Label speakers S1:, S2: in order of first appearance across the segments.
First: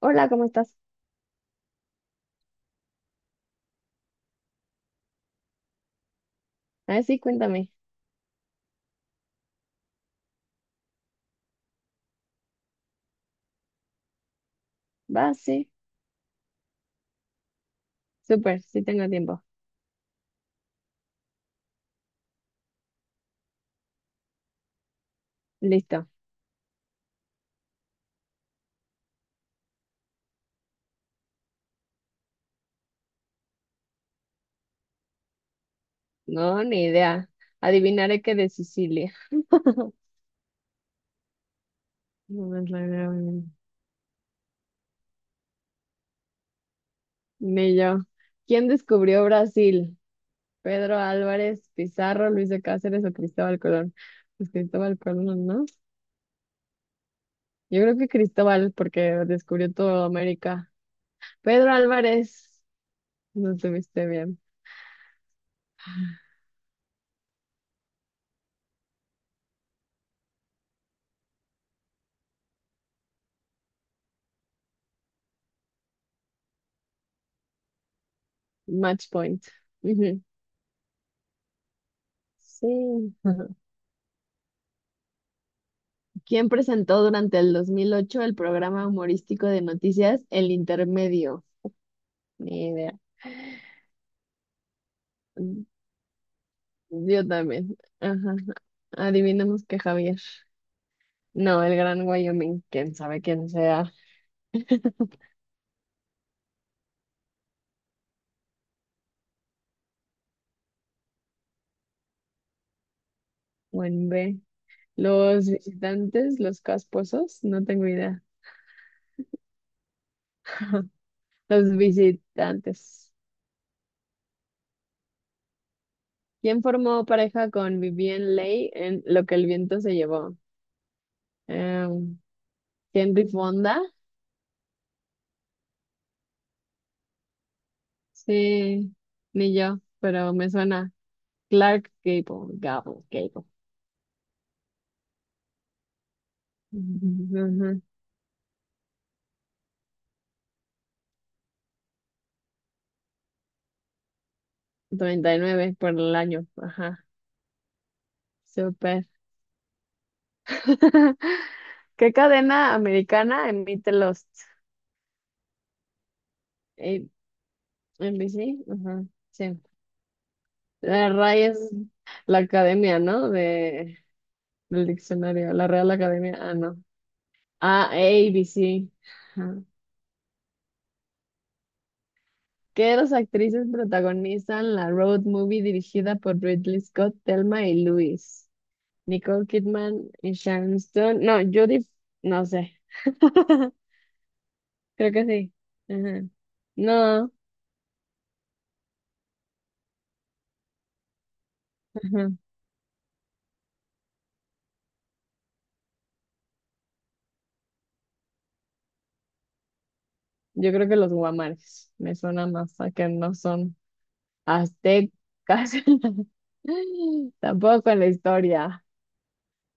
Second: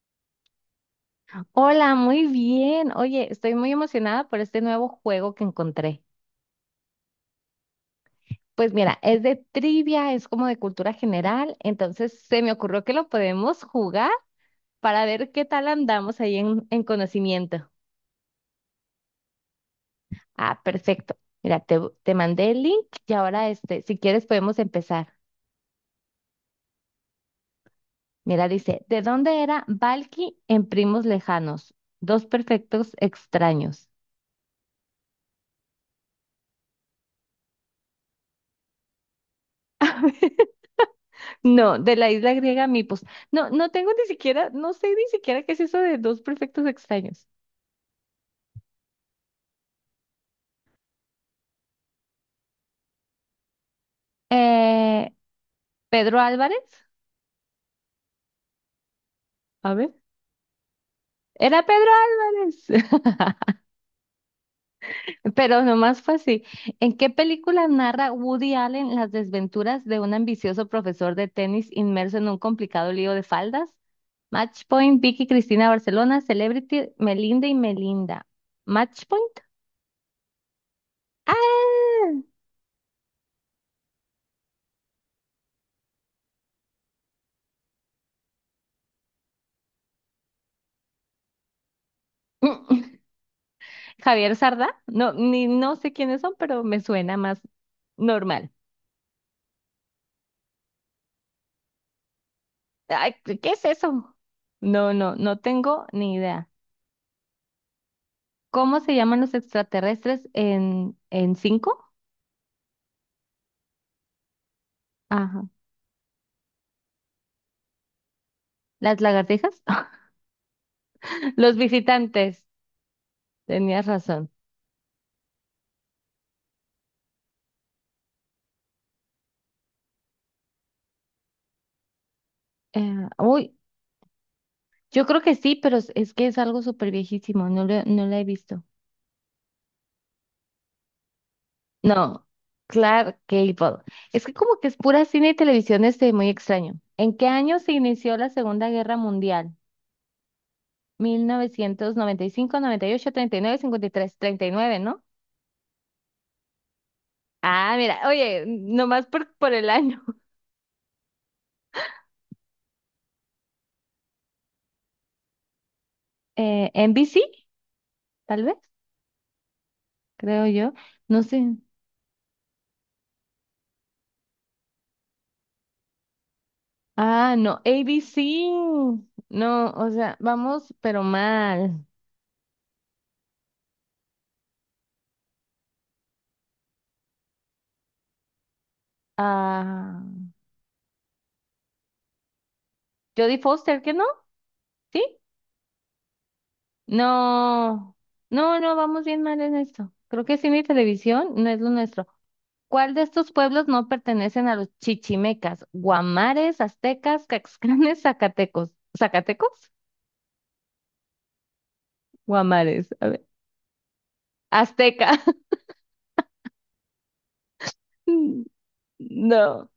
S1: Hola, ¿cómo estás?
S2: Hola, muy bien. Oye, estoy muy emocionada por este nuevo juego que encontré.
S1: A ver, sí, cuéntame.
S2: Pues mira, es de trivia, es como de cultura general, entonces se me ocurrió que lo podemos jugar para
S1: Va,
S2: ver qué tal
S1: sí.
S2: andamos ahí en conocimiento.
S1: Súper, sí tengo tiempo.
S2: Ah, perfecto. Mira, te mandé el link y ahora si quieres podemos empezar.
S1: Listo.
S2: Mira, dice, ¿de dónde era Balki en Primos Lejanos? Dos perfectos extraños.
S1: No, ni idea. Adivinaré que de Sicilia.
S2: No, de la isla
S1: No
S2: griega
S1: es la
S2: Mipos.
S1: creo, Ni
S2: No, no tengo ni siquiera, no sé ni siquiera qué es eso de dos prefectos extraños.
S1: ni yo. ¿Quién descubrió Brasil? ¿Pedro Álvarez, Pizarro, Luis de Cáceres o Cristóbal Colón? Pues Cristóbal
S2: Eh,
S1: Colón, ¿no?
S2: Pedro Álvarez,
S1: Yo creo que Cristóbal, porque descubrió
S2: a ver,
S1: toda América.
S2: era
S1: Pedro
S2: Pedro
S1: Álvarez,
S2: Álvarez,
S1: no estuviste bien.
S2: pero nomás fue así. ¿En qué película narra Woody Allen las desventuras de un ambicioso profesor de tenis inmerso en un complicado lío de faldas? Matchpoint, Vicky Cristina Barcelona, Celebrity, Melinda y Melinda.
S1: Match
S2: ¿Matchpoint?
S1: point. Ujú.
S2: ¡Ah!
S1: Sí. ¿Quién presentó durante el 2008 el programa humorístico de noticias El Intermedio? Ni idea.
S2: Javier Sarda,
S1: Mm,
S2: no sé quiénes son, pero me suena
S1: Yo
S2: más
S1: también. Ajá.
S2: normal.
S1: Adivinemos que Javier. No, el Gran Wyoming, quién
S2: Ay,
S1: sabe quién
S2: ¿qué es
S1: sea.
S2: eso? No, no, no tengo ni idea. ¿Cómo se llaman los extraterrestres en cinco?
S1: Buen B.
S2: Ajá.
S1: Los visitantes, los casposos, no tengo idea.
S2: ¿Las lagartijas? Los
S1: Los
S2: visitantes.
S1: visitantes.
S2: Tenías razón.
S1: ¿Quién formó pareja con Vivien Leigh en Lo que el viento se llevó? Eh,
S2: Eh,
S1: Henry
S2: uy,
S1: Fonda.
S2: yo creo que sí, pero es que es algo súper viejísimo, no la he visto.
S1: Sí, ni yo, pero me suena. Clark
S2: No,
S1: Gable, Gable,
S2: Clark
S1: Gable.
S2: Gable. Es que como que es pura cine y televisión, muy extraño. ¿En qué año
S1: Ujú,
S2: se inició la Segunda Guerra Mundial? Mil novecientos noventa y cinco, 1839, cincuenta y tres, treinta y nueve, ¿no?
S1: 99 por el año. Ajá,
S2: Ah, mira, oye, nomás
S1: súper.
S2: por el año.
S1: ¿Qué cadena americana emite Lost?
S2: N B
S1: Eh,
S2: C tal vez,
S1: NBC, ajá, sí.
S2: creo yo.
S1: La
S2: No sé.
S1: RAI es la academia, ¿no? Del diccionario, la Real Academia, ah, no.
S2: Ah, no, A
S1: Ah,
S2: B C
S1: ABC. Ajá.
S2: No, o sea, vamos, pero mal.
S1: ¿Qué dos actrices protagonizan la road movie dirigida por Ridley Scott, Thelma y Louise? Nicole
S2: Ah,
S1: Kidman y Sharon Stone. No, Judith, no sé.
S2: Jodie Foster, ¿qué no?
S1: Creo
S2: ¿Sí?
S1: que sí. Ajá. No,
S2: No, no, no, vamos bien mal en esto. Creo que cine y televisión no es lo nuestro.
S1: ajá.
S2: ¿Cuál de estos pueblos no pertenecen a los chichimecas? Guamares, aztecas, caxcanes, zacatecos. ¿Zacatecos?
S1: Yo creo que los guamares me suena más
S2: Guamares.
S1: a
S2: A
S1: que
S2: ver.
S1: no son aztecas.
S2: Azteca.
S1: Tampoco en la historia.
S2: No.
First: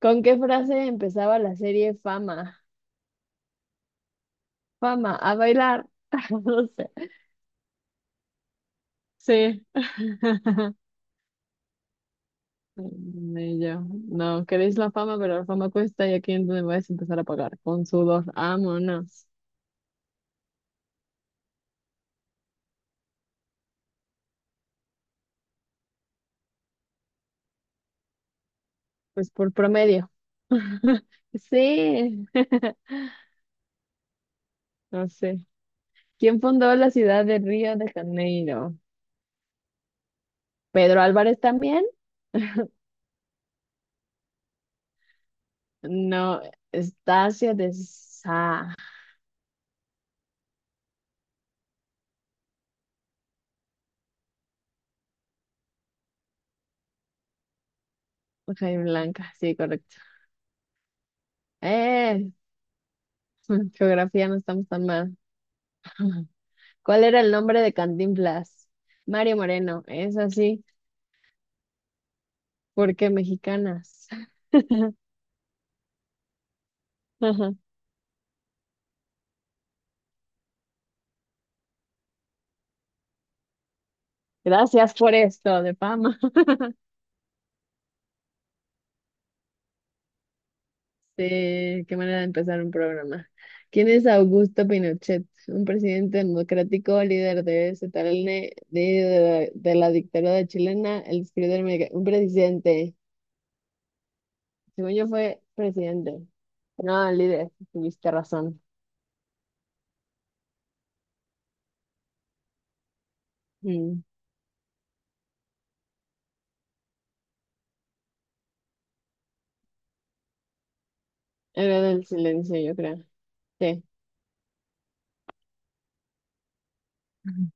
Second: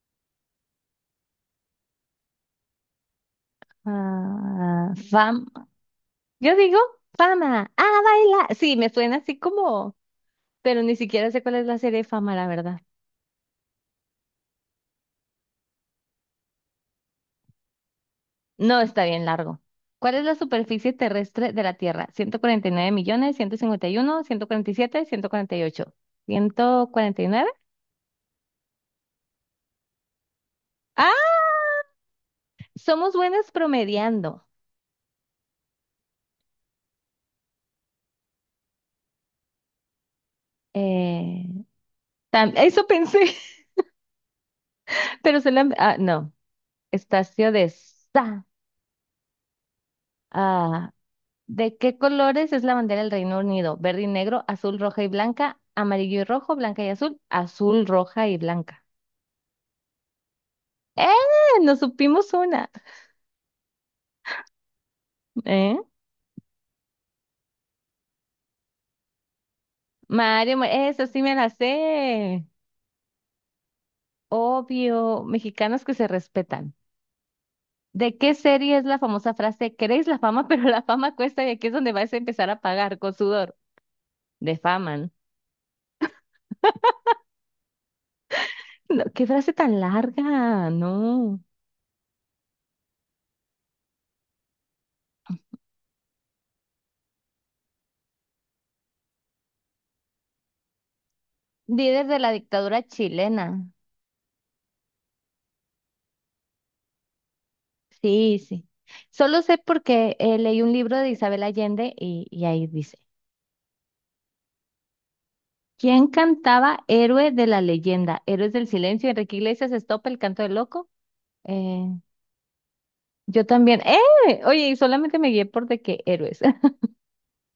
S1: ¿Con qué frase empezaba la serie Fama?
S2: Ah,
S1: Fama, a
S2: fam.
S1: bailar.
S2: Yo
S1: No
S2: digo
S1: sé.
S2: fama. Ah, baila. Sí, me suena así
S1: Sí.
S2: como, pero ni siquiera sé cuál es la serie de fama, la verdad.
S1: Y yo, no, queréis la fama, pero la fama cuesta y aquí es donde vais a empezar a pagar. Con sudor,
S2: No, está bien
S1: vámonos.
S2: largo. ¿Cuál es la superficie terrestre de la Tierra? 149 millones, 151, 147, 148. ¿149?
S1: Pues por promedio. Sí,
S2: Somos buenas promediando.
S1: no sé. ¿Quién fundó la ciudad de Río de Janeiro? ¿Pedro Álvarez
S2: Eh,
S1: también?
S2: eso pensé, pero se la... Ah, no.
S1: No,
S2: Estacio
S1: Estacio
S2: de
S1: de
S2: Sa.
S1: Sá.
S2: Ah, ¿de qué colores es la bandera del Reino Unido? Verde y negro, azul, roja y blanca, amarillo y rojo, blanca y azul, azul, roja y blanca.
S1: Jaime Blanca, sí, correcto.
S2: ¡Eh! Nos
S1: Eh,
S2: supimos una.
S1: geografía no estamos tan mal.
S2: ¿Eh?
S1: ¿Cuál era el nombre de Cantinflas? Mario Moreno, es
S2: Mario,
S1: así,
S2: Ma- eso sí me la sé.
S1: porque mexicanas.
S2: Obvio, mexicanos que se respetan. ¿De qué serie es la famosa frase, queréis la fama, pero la fama cuesta y aquí es donde vais a empezar a pagar con sudor?
S1: Gracias
S2: Defaman,
S1: por esto, de fama.
S2: no, qué frase tan larga, no.
S1: Sí, qué manera de empezar un programa. ¿Quién es Augusto Pinochet? Un presidente democrático, líder de ZLN, líder de la dictadura chilena, el escritor mexicano, un
S2: Líder de la dictadura
S1: presidente.
S2: chilena.
S1: Según yo fue presidente. No, líder, tuviste
S2: Sí,
S1: razón.
S2: sí. Solo sé porque leí un libro de Isabel Allende y ahí dice,
S1: Mm,
S2: ¿quién cantaba Héroe de la leyenda? Héroes del silencio, Enrique Iglesias, Estopa, El canto del loco.
S1: Era
S2: Eh,
S1: del silencio, yo creo.
S2: yo también.
S1: Sí.
S2: ¡Eh! Oye, y solamente me guié por de qué héroes.
S1: Ujú.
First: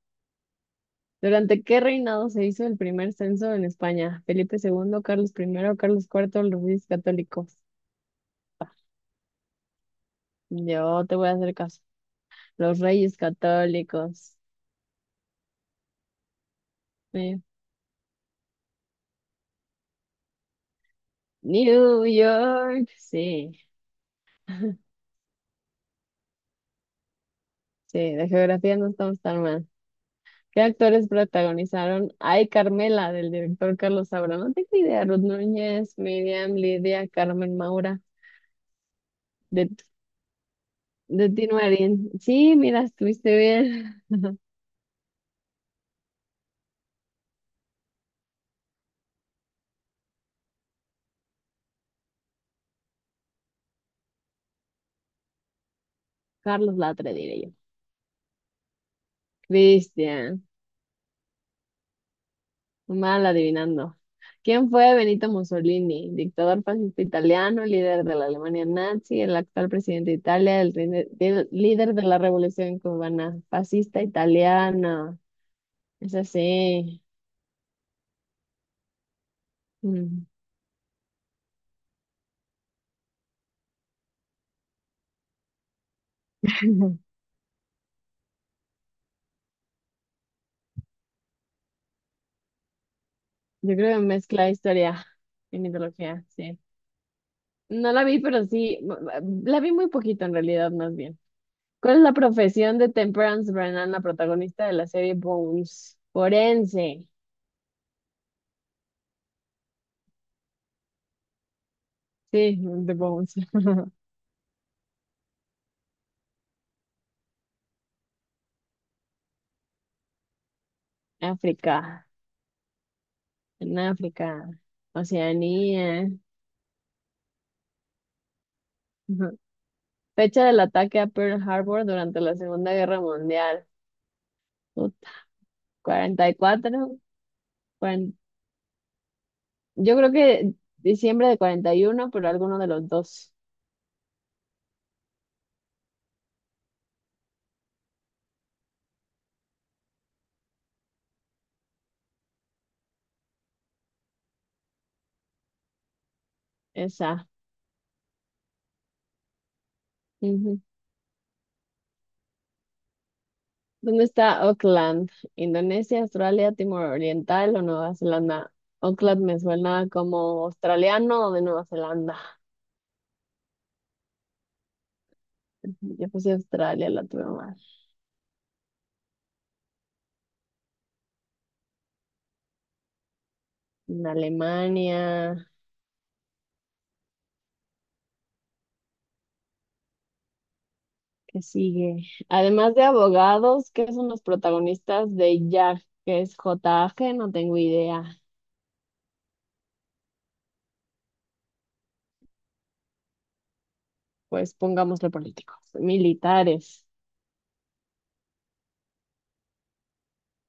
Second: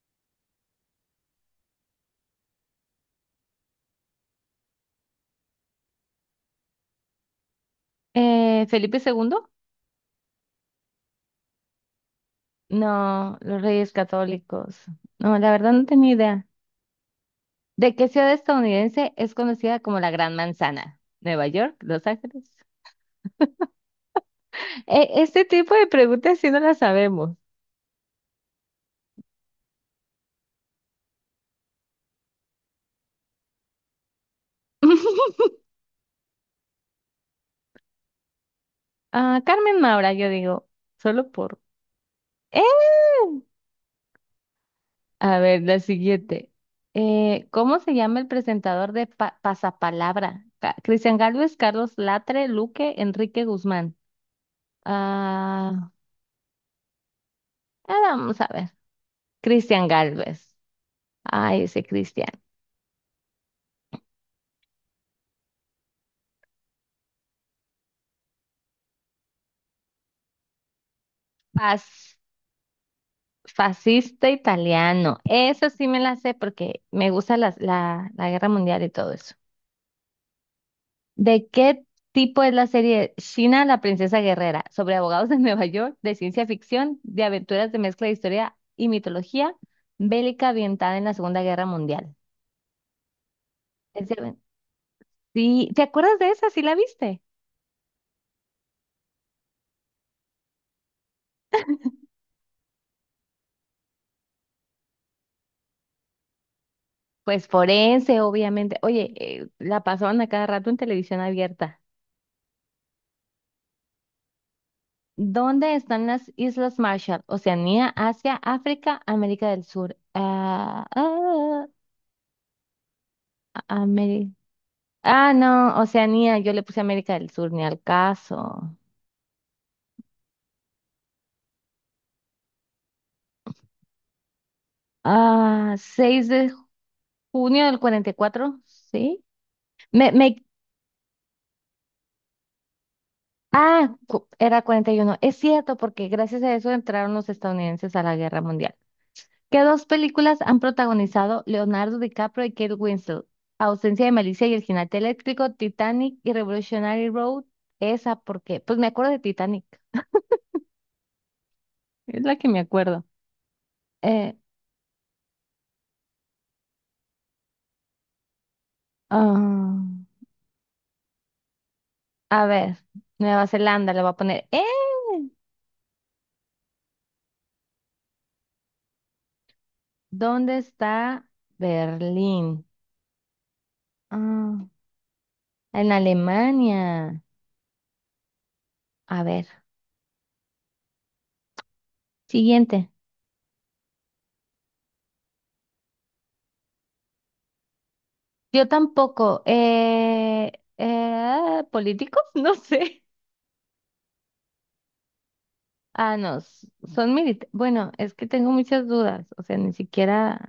S1: ¿Durante qué reinado se hizo el primer censo en España? Felipe II, Carlos I, Carlos IV, los Reyes Católicos.
S2: ¿Felipe II?
S1: Yo te voy a hacer caso. Los Reyes
S2: No, los Reyes
S1: Católicos.
S2: Católicos. No, la verdad no tenía idea.
S1: Eh,
S2: ¿De qué ciudad estadounidense es conocida como la Gran Manzana? ¿Nueva York?
S1: New
S2: ¿Los Ángeles?
S1: York, sí.
S2: Este tipo de preguntas sí no las sabemos.
S1: Sí, de geografía no estamos tan mal. ¿Qué actores protagonizaron Ay, Carmela, del director Carlos Saura? No tengo idea. Ruth Núñez, Miriam, Lidia, Carmen Maura,
S2: Ah,
S1: de,
S2: Carmen Maura, yo digo, solo
S1: de Tino
S2: por...
S1: Marín. Sí,
S2: ¡Eh!
S1: mira, estuviste bien.
S2: A ver, la siguiente. ¿Cómo se llama el presentador de Pasapalabra? Cristian Gálvez, Carlos Latre, Luque, Enrique Guzmán. Ah,
S1: Carlos Latre, diré yo.
S2: vamos a ver. Cristian
S1: Cristian.
S2: Gálvez. Ay, ese Cristian.
S1: Mal adivinando. ¿Quién fue Benito Mussolini? Dictador fascista italiano, líder de la Alemania nazi, el actual presidente de Italia, el líder de la Revolución cubana, fascista
S2: Fascista
S1: italiana.
S2: italiano. Eso sí me la
S1: Es
S2: sé porque
S1: así.
S2: me gusta la guerra mundial y todo eso.
S1: Mm.
S2: ¿De qué tipo es la serie China, la princesa guerrera? ¿Sobre abogados de Nueva York, de ciencia ficción, de aventuras de mezcla de historia y mitología, bélica ambientada en la Segunda Guerra Mundial?
S1: Yo creo que
S2: Es de aven-
S1: mezcla historia y
S2: Sí, ¿te acuerdas
S1: mitología,
S2: de esa?
S1: sí.
S2: ¿Sí la viste?
S1: No la vi, pero sí, la vi muy poquito en realidad, más bien. ¿Cuál es la profesión de Temperance Brennan, la protagonista de la serie Bones? Forense.
S2: Pues forense, obviamente. Oye, la pasaban a cada rato en televisión abierta.
S1: Sí, de Bones.
S2: ¿Dónde están las Islas Marshall? Oceanía, Asia, África, América del Sur.
S1: África. En
S2: Ameri-
S1: África,
S2: ah, no,
S1: Oceanía.
S2: Oceanía, yo le puse América del Sur, ni al caso.
S1: Ujú. Fecha del ataque a Pearl Harbor durante la Segunda Guerra Mundial. Puta,
S2: Ah, seis
S1: cuarenta y
S2: de
S1: cuatro.
S2: junio del cuarenta y
S1: cuaren-
S2: cuatro, ¿sí?
S1: Yo
S2: Me,
S1: creo
S2: me,
S1: que diciembre de 41, pero alguno de los dos.
S2: era 41. Es cierto, porque gracias a eso entraron los estadounidenses a la Guerra Mundial. ¿Qué dos películas han protagonizado Leonardo DiCaprio y Kate Winslet? Ausencia de Malicia y el Jinete Eléctrico, Titanic y Revolutionary
S1: Esa.
S2: Road. ¿Esa por qué? Pues me acuerdo de Titanic.
S1: Ujú.
S2: Es la que me acuerdo.
S1: ¿Dónde
S2: Eh,
S1: está Auckland? ¿Indonesia, Australia, Timor Oriental o Nueva Zelanda? Auckland me
S2: ah,
S1: suena como australiano o de Nueva Zelanda.
S2: a ver, Nueva Zelanda le voy a poner. ¡Eh!
S1: Yo puse Australia, la tuve mal.
S2: ¿Dónde está Berlín?
S1: En
S2: Ah,
S1: Alemania.
S2: en Alemania. A ver,
S1: ¿Qué sigue? Además de
S2: siguiente.
S1: abogados, ¿qué son los protagonistas de Jack? ¿Qué es JAG? No tengo idea.
S2: Yo tampoco. ¿Políticos? No sé.
S1: Pues pongámosle políticos.
S2: Ah, no,
S1: Militares.
S2: son militares. Bueno, es que tengo muchas dudas, o sea, ni siquiera,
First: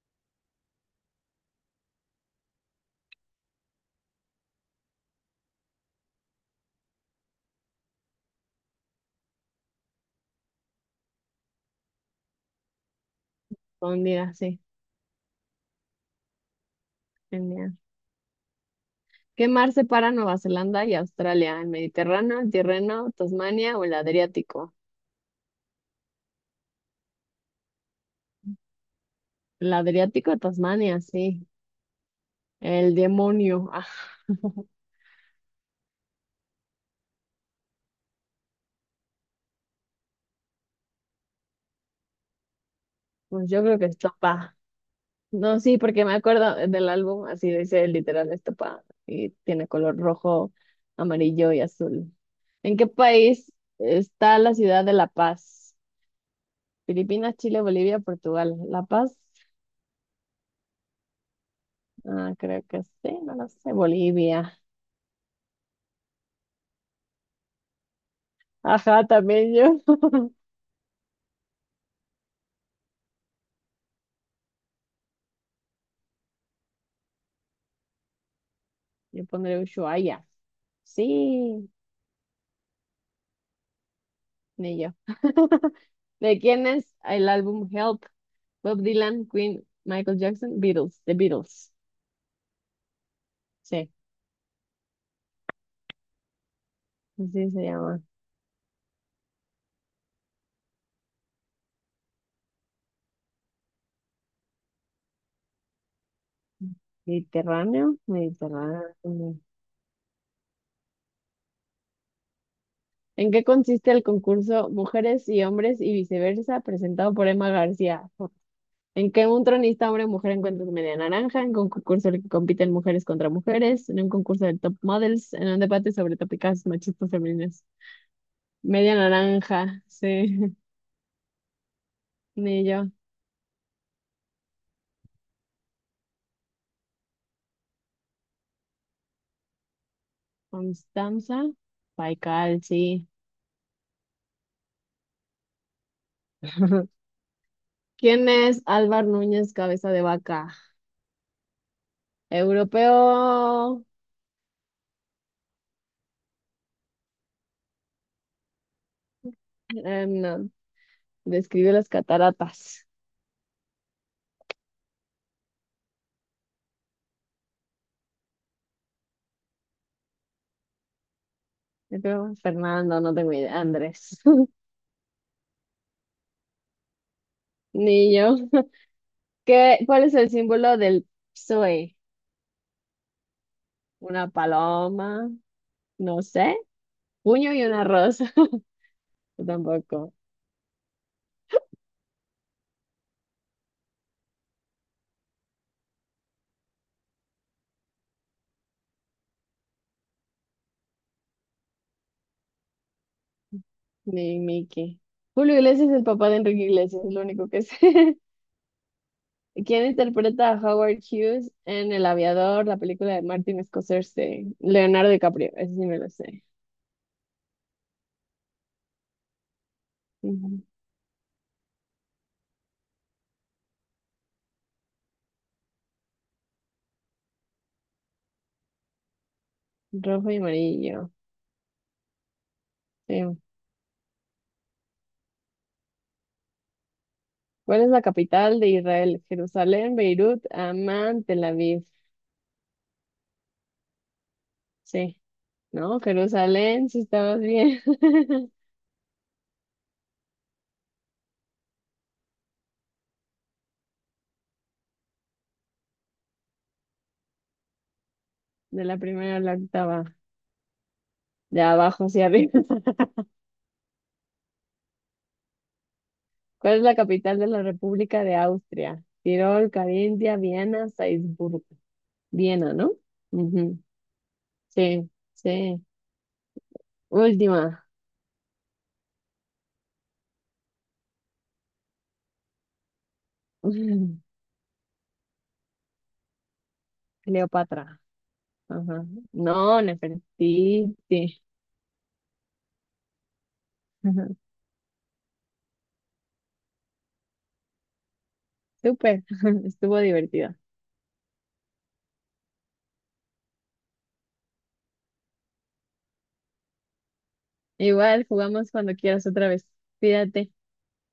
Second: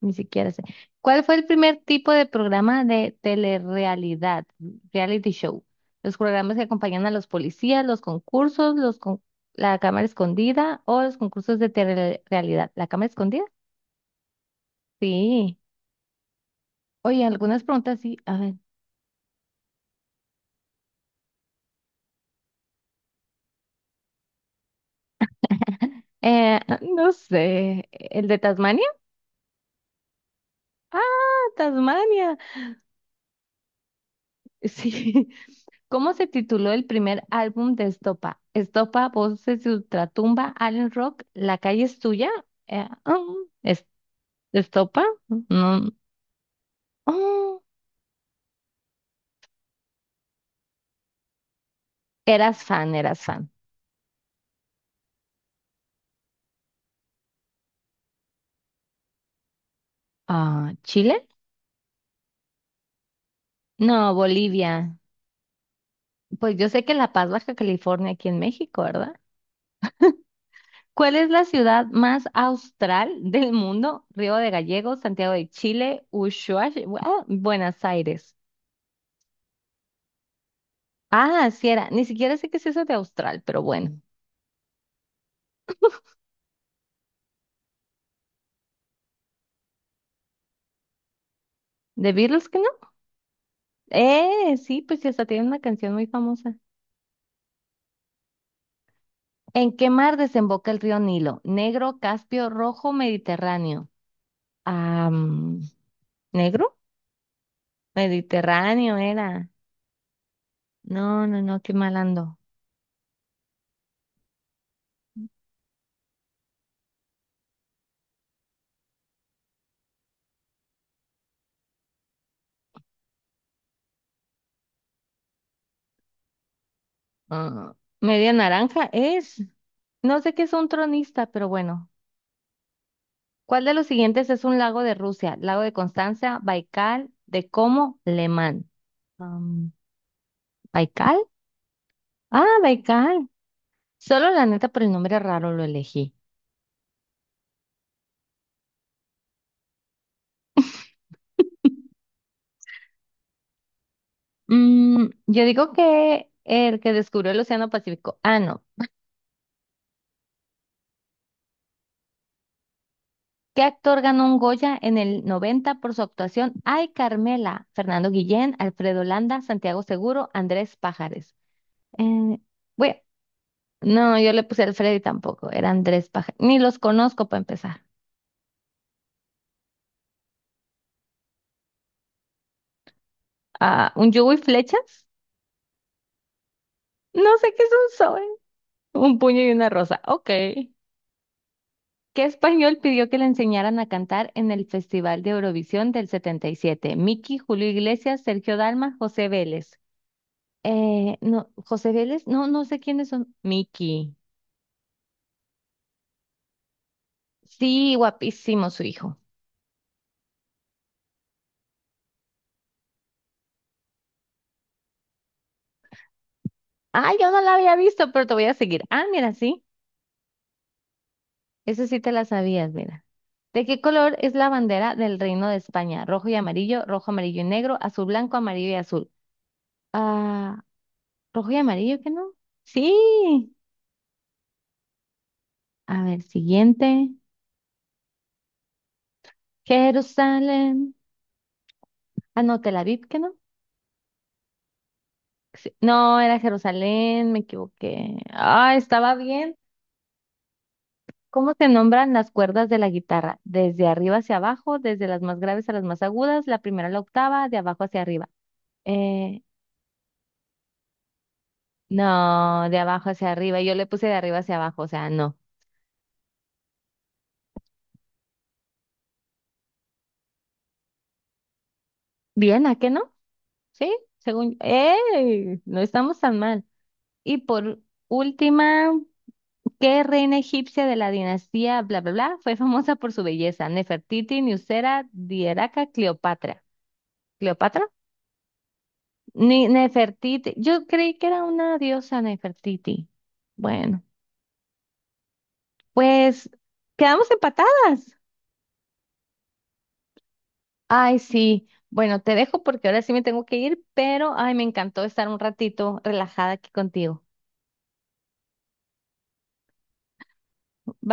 S2: ni siquiera sé. ¿Cuál fue el primer tipo de programa de telerrealidad, reality show? Los programas que acompañan a los policías, los concursos, la cámara escondida o los concursos de telerrealidad. ¿La cámara escondida?
S1: Pondría, sí.
S2: Sí. Oye, algunas
S1: Genial.
S2: preguntas sí. A ver.
S1: ¿Qué mar separa Nueva Zelanda y Australia? ¿El Mediterráneo, el Tirreno, Tasmania o el Adriático?
S2: Eh, no sé. ¿El de Tasmania?
S1: El Adriático, Tasmania,
S2: Ah,
S1: sí.
S2: Tasmania.
S1: El demonio. Ah,
S2: Sí. ¿Cómo se tituló el primer álbum de Estopa? Estopa, Voces de Ultratumba, Alien Rock, La calle es tuya. Eh, mm,
S1: pues yo creo
S2: es-
S1: que es,
S2: Estopa.
S1: no, sí,
S2: No.
S1: porque me acuerdo del álbum, así
S2: Oh,
S1: dice literal esta pa, y tiene color rojo, amarillo y azul.
S2: eras
S1: ¿En qué
S2: fan, eras fan.
S1: país está la ciudad de La Paz? Filipinas, Chile, Bolivia, Portugal. La Paz,
S2: Ah, ¿Chile?
S1: ah, creo que sí, no lo sé,
S2: No,
S1: Bolivia.
S2: Bolivia. Pues yo sé que La Paz, Baja California, aquí en México,
S1: Ajá,
S2: ¿verdad?
S1: también yo.
S2: ¿Cuál es la ciudad más austral del mundo? Río de Gallegos, Santiago de Chile, Ushuaia, ah, Buenos Aires.
S1: Yo pondré Ushuaia.
S2: Ah, sí
S1: Sí,
S2: era. Ni siquiera sé qué es eso de austral, pero bueno.
S1: ni yo. ¿De quién es el álbum Help? Bob Dylan, Queen, Michael Jackson, Beatles, The Beatles.
S2: ¿De Beatles que no?
S1: Sí,
S2: Sí, pues sí, hasta tiene una canción muy famosa.
S1: así se llama.
S2: ¿En qué mar desemboca el río Nilo? Negro, Caspio, Rojo, Mediterráneo. Ah, mm, ¿Negro?
S1: Mediterráneo,
S2: Mediterráneo
S1: Mediterráneo.
S2: era. No, no, no, qué mal ando.
S1: ¿En qué consiste el concurso Mujeres y Hombres y Viceversa presentado por Emma García? ¿En que un tronista hombre o mujer encuentra su media naranja? ¿En un concurso en el que compiten mujeres contra mujeres? ¿En un concurso de top models? ¿En un debate sobre tópicas machistas femeninas?
S2: Ah, media naranja
S1: Media
S2: es.
S1: naranja,
S2: No sé
S1: sí.
S2: qué es un tronista, pero bueno.
S1: Ni yo.
S2: ¿Cuál de los siguientes es un lago de Rusia? Lago de Constanza, Baikal, de Como, Lemán. Am, ¿Baikal?
S1: Constanza
S2: Ah,
S1: Paikal, sí.
S2: Baikal. Solo la neta por el nombre raro lo elegí.
S1: ¿Quién es Álvar Núñez Cabeza de Vaca? Europeo.
S2: Yo digo que el que descubrió el Océano Pacífico. Ah, no.
S1: No. Describe las cataratas.
S2: ¿Qué actor ganó un Goya en el 90 por su actuación? Ay, Carmela. Fernando Guillén, Alfredo Landa, Santiago Seguro, Andrés Pájares.
S1: Yo creo
S2: Eh, bueno,
S1: Fernando, no tengo idea. Andrés.
S2: no, yo le puse Alfredo y tampoco. Era Andrés Pájares. Ni los conozco para empezar.
S1: Ni yo. ¿Cuál es el símbolo del PSOE?
S2: Ah, ¿un
S1: ¿Una
S2: yugo y flechas?
S1: paloma? No sé.
S2: No
S1: Puño
S2: sé qué
S1: y
S2: es
S1: una
S2: un sol.
S1: rosa.
S2: Un puño
S1: Yo
S2: y una rosa.
S1: tampoco.
S2: Ok. ¿Qué español pidió que le enseñaran a cantar en el Festival de Eurovisión del 77? Miki, Julio Iglesias, Sergio Dalma, José Vélez. No, José Vélez, no, no sé quiénes son. Miki.
S1: Ni Mickey. Julio Iglesias es el papá de Enrique Iglesias, es lo único que sé.
S2: Sí, guapísimo su hijo.
S1: ¿Quién interpreta a Howard Hughes en El Aviador, la película de Martin Scorsese? Leonardo DiCaprio, ese sí me lo sé.
S2: Ah, yo no la había visto, pero te voy a seguir. Ah, mira, sí.
S1: Ujú.
S2: Eso sí te la sabías, mira. ¿De qué color es la bandera del Reino de España? Rojo y amarillo, rojo, amarillo y negro, azul, blanco, amarillo y azul.
S1: Rojo y
S2: Ah,
S1: amarillo.
S2: rojo y amarillo, ¿qué no?
S1: Sí.
S2: Sí. A ver, siguiente.
S1: ¿Cuál es la capital de Israel? Jerusalén, Beirut,
S2: Jerusalén.
S1: Amán, Tel Aviv.
S2: Ah, no, Tel Aviv, ¿qué no?
S1: Sí,
S2: Sí,
S1: ¿no?
S2: no, era
S1: Jerusalén, si
S2: Jerusalén, me
S1: estabas bien.
S2: equivoqué. Ah, estaba bien. ¿Cómo se nombran las cuerdas de la guitarra? Desde arriba hacia abajo, desde las más graves a las más agudas, la primera a la octava, de abajo hacia arriba.
S1: De la primera a
S2: Eh,
S1: la octava, de abajo hacia arriba.
S2: no, de abajo hacia arriba. Yo le puse de arriba hacia abajo, o sea, no.
S1: ¿Cuál es la capital de la República de Austria? Tirol, Carintia, Viena, Salzburgo.
S2: Bien,
S1: Viena,
S2: ¿a qué
S1: ¿no?
S2: no?
S1: Ujú.
S2: Sí, según...
S1: Sí,
S2: ¡Ey! No
S1: sí.
S2: estamos tan mal. Y por
S1: Última.
S2: última... ¿Qué reina egipcia de la dinastía bla bla bla fue famosa por su belleza? Nefertiti, Nusera, Dieraca, Cleopatra. ¿Cleopatra?
S1: Cleopatra. Ajá.
S2: Ni
S1: No,
S2: Nefertiti. Yo
S1: Nefertiti.
S2: creí que era una diosa Nefertiti. Bueno,
S1: Ajá.
S2: pues quedamos empatadas.
S1: Súper, estuvo divertido.
S2: Ay, sí. Bueno, te dejo porque ahora sí me tengo que ir, pero ay, me encantó estar un ratito relajada aquí contigo.
S1: Igual jugamos cuando quieras otra vez. Cuídate.
S2: Bye.